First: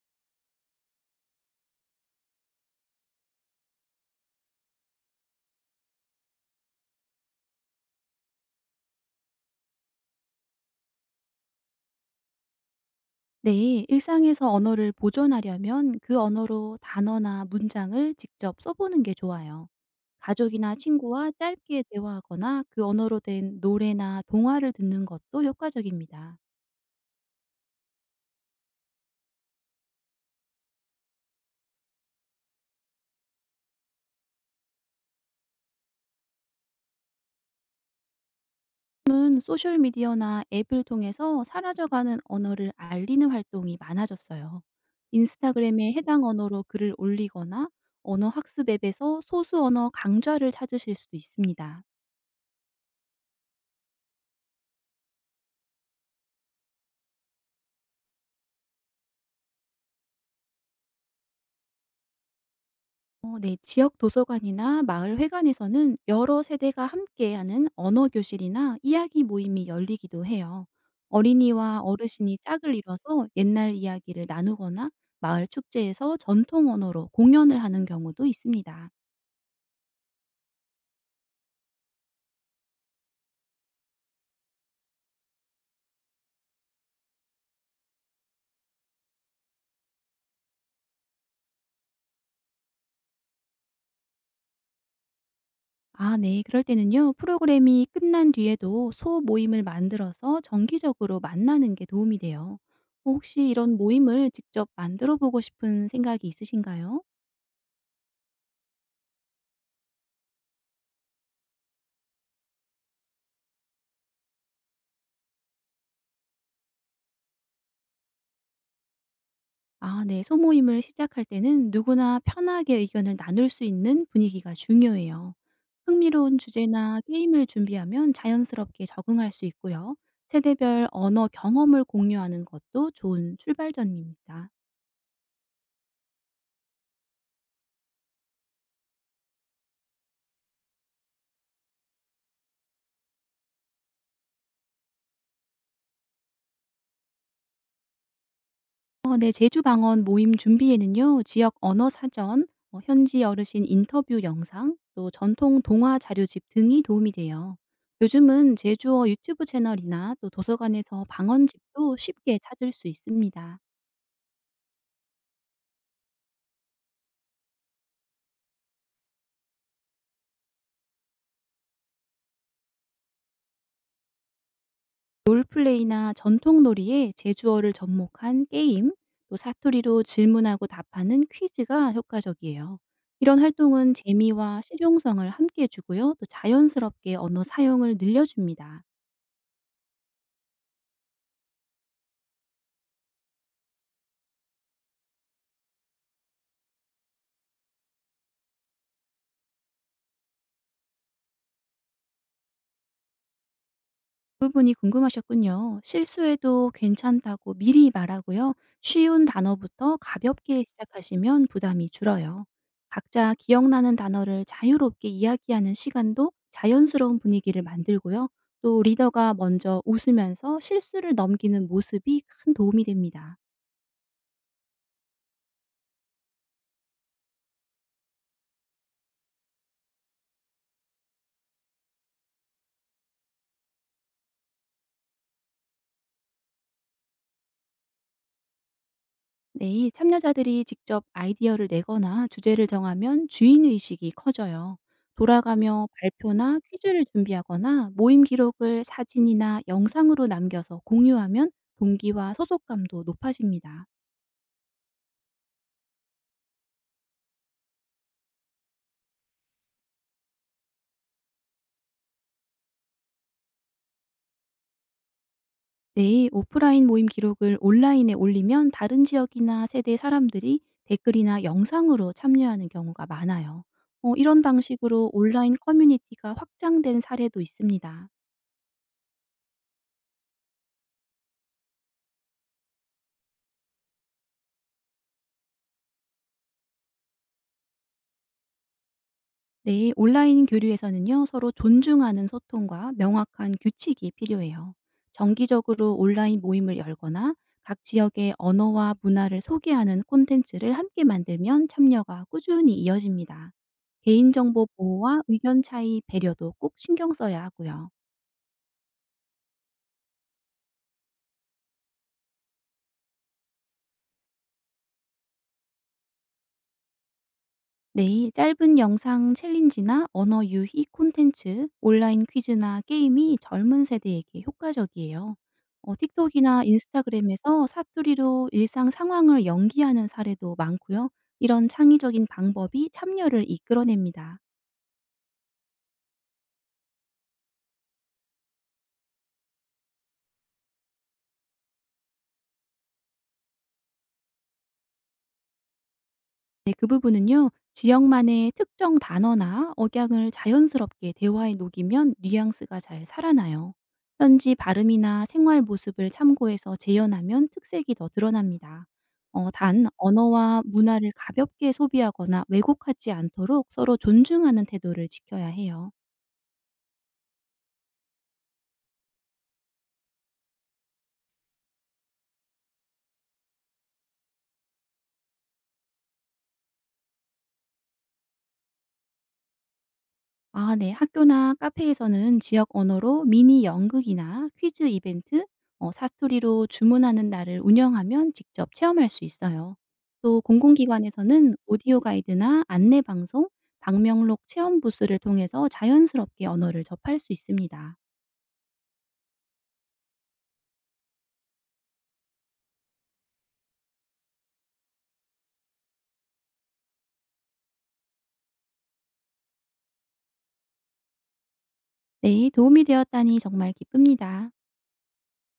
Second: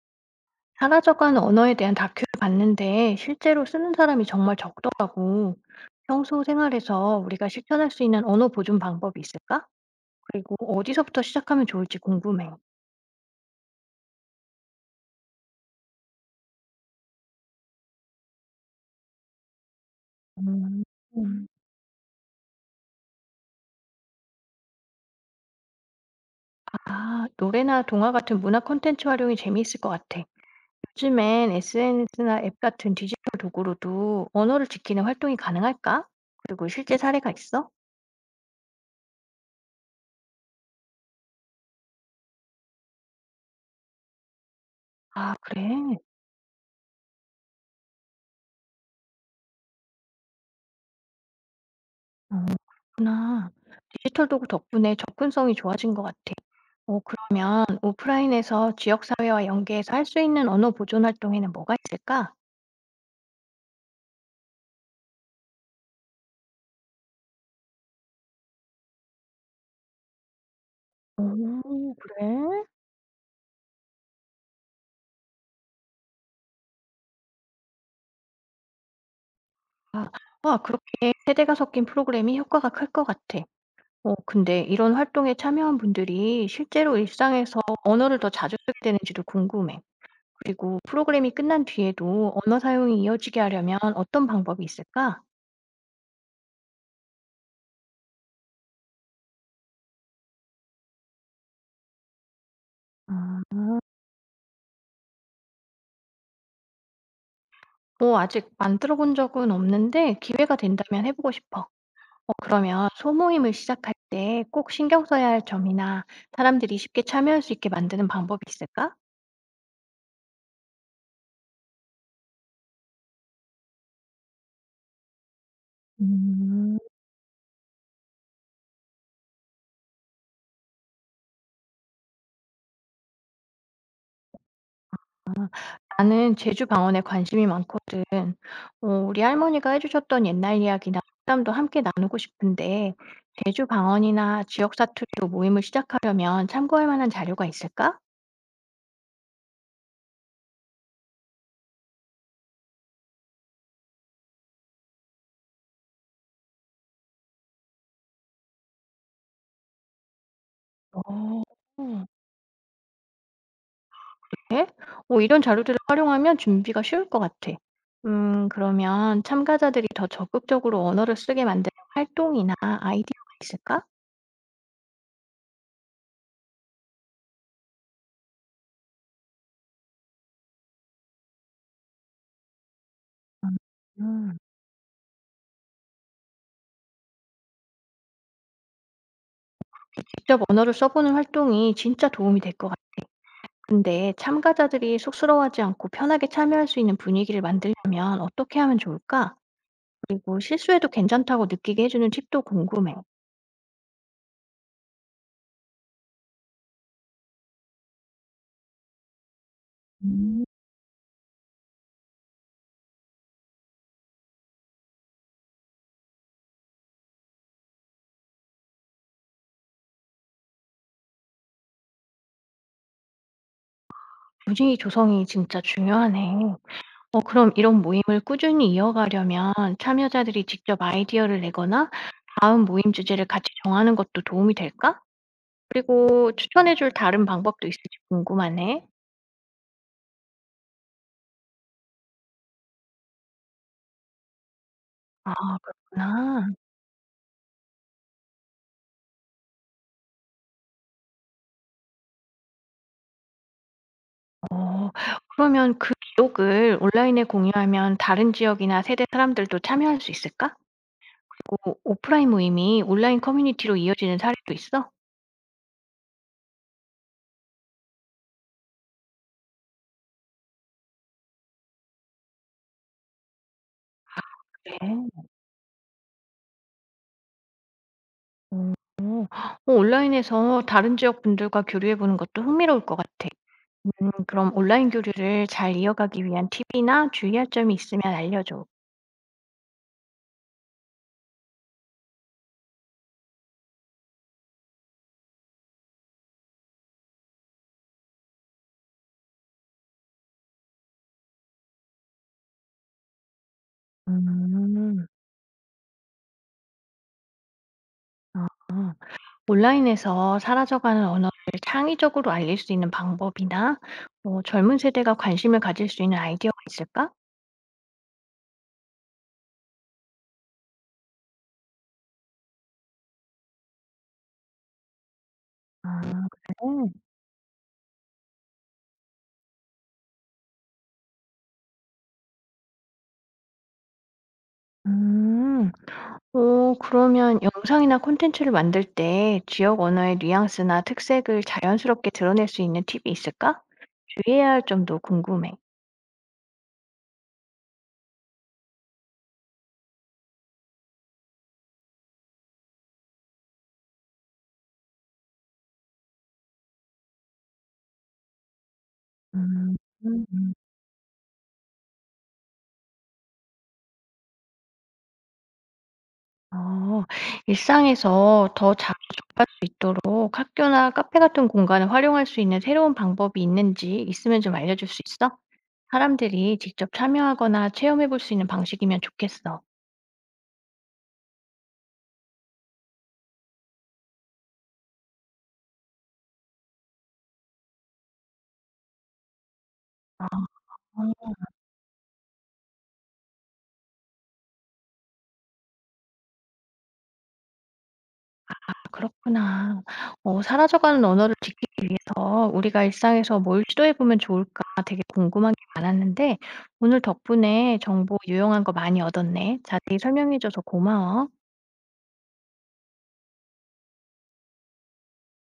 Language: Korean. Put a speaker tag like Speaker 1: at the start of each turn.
Speaker 1: 사라져가는 언어에 대한 다큐를 봤는데 실제로 쓰는 사람이 정말 적더라고. 평소 생활에서 우리가 실천할 수 있는 언어 보존 방법이 있을까? 그리고 어디서부터 시작하면 좋을지 궁금해.
Speaker 2: 네, 일상에서 언어를 보존하려면 그 언어로 단어나 문장을 직접 써보는 게 좋아요. 가족이나
Speaker 1: 음,
Speaker 2: 친구와
Speaker 1: 음.
Speaker 2: 짧게 대화하거나 그 언어로 된 노래나 동화를 듣는 것도 효과적입니다.
Speaker 1: 아, 노래나 동화 같은 문화 콘텐츠 활용이 재미있을 것 같아. 요즘엔 SNS나 앱 같은 디지털 도구로도 언어를 지키는 활동이 가능할까? 그리고 실제 사례가 있어?
Speaker 2: 요즘은 소셜미디어나 앱을 통해서 사라져가는 언어를 알리는 활동이 많아졌어요.
Speaker 1: 아, 그래.
Speaker 2: 인스타그램에 해당 언어로 글을 올리거나 언어 학습 앱에서 소수 언어 강좌를 찾으실 수도 있습니다.
Speaker 1: 어, 그렇구나. 디지털 도구 덕분에 접근성이 좋아진 것 같아. 어, 오프라인에서 지역사회와 연계해서 할 수 있는 언어 보존 활동에는 뭐가 있을까?
Speaker 2: 네. 지역 도서관이나 마을 회관에서는 여러 세대가 함께하는 언어 교실이나 이야기 모임이 열리기도 해요. 어린이와
Speaker 1: 오,
Speaker 2: 어르신이
Speaker 1: 그래?
Speaker 2: 짝을 이뤄서 옛날 이야기를 나누거나 마을 축제에서 전통 언어로 공연을 하는 경우도 있습니다.
Speaker 1: 아, 와, 그렇게 세대가 섞인 프로그램이 효과가 클 것 같아. 근데 이런 활동에 참여한 분들이 실제로 일상에서 언어를 더 자주 쓰게 되는지도 궁금해. 그리고 프로그램이 끝난 뒤에도 언어 사용이 이어지게 하려면 어떤 방법이 있을까?
Speaker 2: 아 네. 그럴 때는요. 프로그램이 끝난 뒤에도 소모임을 만들어서 정기적으로 만나는 게 도움이 돼요. 혹시 이런
Speaker 1: 음,
Speaker 2: 모임을 직접 만들어 보고 싶은 생각이 있으신가요?
Speaker 1: 뭐 아직 만들어 본 적은 없는데 기회가 된다면 해보고 싶어. 그러면 소모임을 시작할 때 꼭 신경 써야 할 점이나 사람들이 쉽게 참여할 수 있게 만드는 방법이 있을까?
Speaker 2: 아 네. 소모임을 시작할 때는 누구나 편하게 의견을 나눌 수 있는 분위기가 중요해요. 흥미로운
Speaker 1: 음,
Speaker 2: 주제나 게임을 준비하면 자연스럽게 적응할 수 있고요. 세대별 언어 경험을 공유하는 것도 좋은 출발점입니다.
Speaker 1: 나는 제주 방언에 관심이 많거든. 우리 할머니가 해주셨던 옛날 이야기나 농담도 함께 나누고 싶은데 제주 방언이나 지역 사투리로 모임을 시작하려면 참고할 만한 자료가 있을까?
Speaker 2: 네. 제주 방언 모임 준비에는요. 지역 언어 사전, 현지 어르신 인터뷰 영상, 또 전통 동화 자료집 등이 도움이 돼요. 요즘은 제주어 유튜브 채널이나 또 도서관에서
Speaker 1: 어.
Speaker 2: 방언집도 쉽게 찾을 수 있습니다.
Speaker 1: 뭐 이런 자료들을 활용하면 준비가 쉬울 것 같아. 그러면 참가자들이 더 적극적으로 언어를 쓰게 만드는 활동이나 아이디어가 있을까?
Speaker 2: 롤플레이나 전통놀이에 제주어를 접목한 게임, 또 사투리로 질문하고 답하는 퀴즈가 효과적이에요. 이런
Speaker 1: 음.
Speaker 2: 활동은
Speaker 1: 음.
Speaker 2: 재미와 실용성을 함께 주고요. 또 자연스럽게 언어 사용을 늘려줍니다.
Speaker 1: 직접 언어를 써보는 활동이 진짜 도움이 될 것 같은데 참가자들이 쑥스러워하지 않고 편하게 참여할 수 있는 분위기를 만들려면 어떻게 하면 좋을까? 그리고 실수해도 괜찮다고 느끼게 해주는 팁도 궁금해.
Speaker 2: 부분이 궁금하셨군요. 실수해도 괜찮다고 미리 말하고요. 쉬운 단어부터
Speaker 1: 음.
Speaker 2: 가볍게 시작하시면 부담이 줄어요. 각자 기억나는 단어를 자유롭게 이야기하는 시간도 자연스러운 분위기를 만들고요. 또 리더가 먼저 웃으면서 실수를 넘기는 모습이 큰 도움이 됩니다.
Speaker 1: 분위기 조성이 진짜 중요하네. 그럼 이런 모임을 꾸준히 이어가려면 참여자들이 직접 아이디어를 내거나 다음 모임 주제를 같이 정하는 것도 도움이 될까? 그리고 추천해 줄 다른 방법도 있을지 궁금하네.
Speaker 2: 네, 참여자들이 직접 아이디어를 내거나 주제를 정하면 주인의식이 커져요.
Speaker 1: 아,
Speaker 2: 돌아가며
Speaker 1: 그렇구나.
Speaker 2: 발표나 퀴즈를 준비하거나 모임 기록을 사진이나 영상으로 남겨서 공유하면 동기와 소속감도 높아집니다.
Speaker 1: 어, 그러면 그 기록을 온라인에 공유하면 다른 지역이나 세대 사람들도 참여할 수 있을까? 오, 오프라인 모임이 온라인 커뮤니티로 이어지는 사례도 있어?
Speaker 2: 네, 오프라인 모임 기록을 온라인에 올리면 다른 지역이나 세대 사람들이 댓글이나 영상으로 참여하는 경우가 많아요. 이런
Speaker 1: 그래.
Speaker 2: 방식으로 온라인 커뮤니티가 확장된 사례도 있습니다.
Speaker 1: 음, 온라인에서 다른 지역 분들과 교류해 보는 것도 흥미로울 것 같아. 그럼 온라인 교류를 잘 이어가기 위한 팁이나 주의할 점이 있으면 알려줘.
Speaker 2: 네, 온라인 교류에서는요, 서로 존중하는 소통과 명확한 규칙이 필요해요. 정기적으로 온라인 모임을 열거나 각 지역의 언어와 문화를 소개하는 콘텐츠를 함께 만들면 참여가 꾸준히 이어집니다. 개인정보
Speaker 1: 음.
Speaker 2: 보호와 의견 차이 배려도 꼭 신경 써야 하고요.
Speaker 1: 아. 온라인에서 사라져가는 언어를 창의적으로 알릴 수 있는 방법이나 뭐 젊은 세대가 관심을 가질 수 있는 아이디어가 있을까?
Speaker 2: 네, 짧은 영상 챌린지나 언어 유희 콘텐츠, 온라인 퀴즈나 게임이 젊은 세대에게 효과적이에요.
Speaker 1: 아
Speaker 2: 틱톡이나
Speaker 1: 그래?
Speaker 2: 인스타그램에서 사투리로 일상 상황을 연기하는 사례도 많고요. 이런 창의적인 방법이 참여를 이끌어냅니다.
Speaker 1: 음. 오 그러면 영상이나 콘텐츠를 만들 때 지역 언어의 뉘앙스나 특색을 자연스럽게 드러낼 수 있는 팁이 있을까? 주의해야 할 점도 궁금해.
Speaker 2: 네 그 부분은요. 지역만의 특정 단어나 억양을 자연스럽게 대화에 녹이면 뉘앙스가 잘 살아나요. 현지 발음이나 생활 모습을 참고해서 재현하면 특색이 더 드러납니다.
Speaker 1: 음.
Speaker 2: 단
Speaker 1: 음. 음.
Speaker 2: 언어와 문화를 가볍게 소비하거나 왜곡하지 않도록 서로 존중하는 태도를 지켜야 해요.
Speaker 1: 어. 일상에서 더 자주 접할 수 있도록 학교나 카페 같은 공간을 활용할 수 있는 새로운 방법이 있는지 있으면 좀 알려줄 수 있어? 사람들이 직접 참여하거나 체험해 볼 수 있는 방식이면 좋겠어.
Speaker 2: 아 네. 학교나 카페에서는 지역 언어로 미니 연극이나 퀴즈 이벤트, 사투리로 주문하는 날을 운영하면 직접 체험할 수 있어요. 또
Speaker 1: 음,
Speaker 2: 공공기관에서는 오디오 가이드나 안내 방송, 방명록 체험 부스를 통해서 자연스럽게 언어를 접할 수 있습니다.
Speaker 1: 그렇구나. 사라져가는 언어를 지키기 위해서 우리가 일상에서 뭘 시도해 보면 좋을까 이게 궁금한 게 많았는데 오늘 덕분에 정보 유용한 거 많이 얻었네. 자세히 설명해 줘서 고마워.
Speaker 2: 네. 도움이 되었다니 정말 기쁩니다.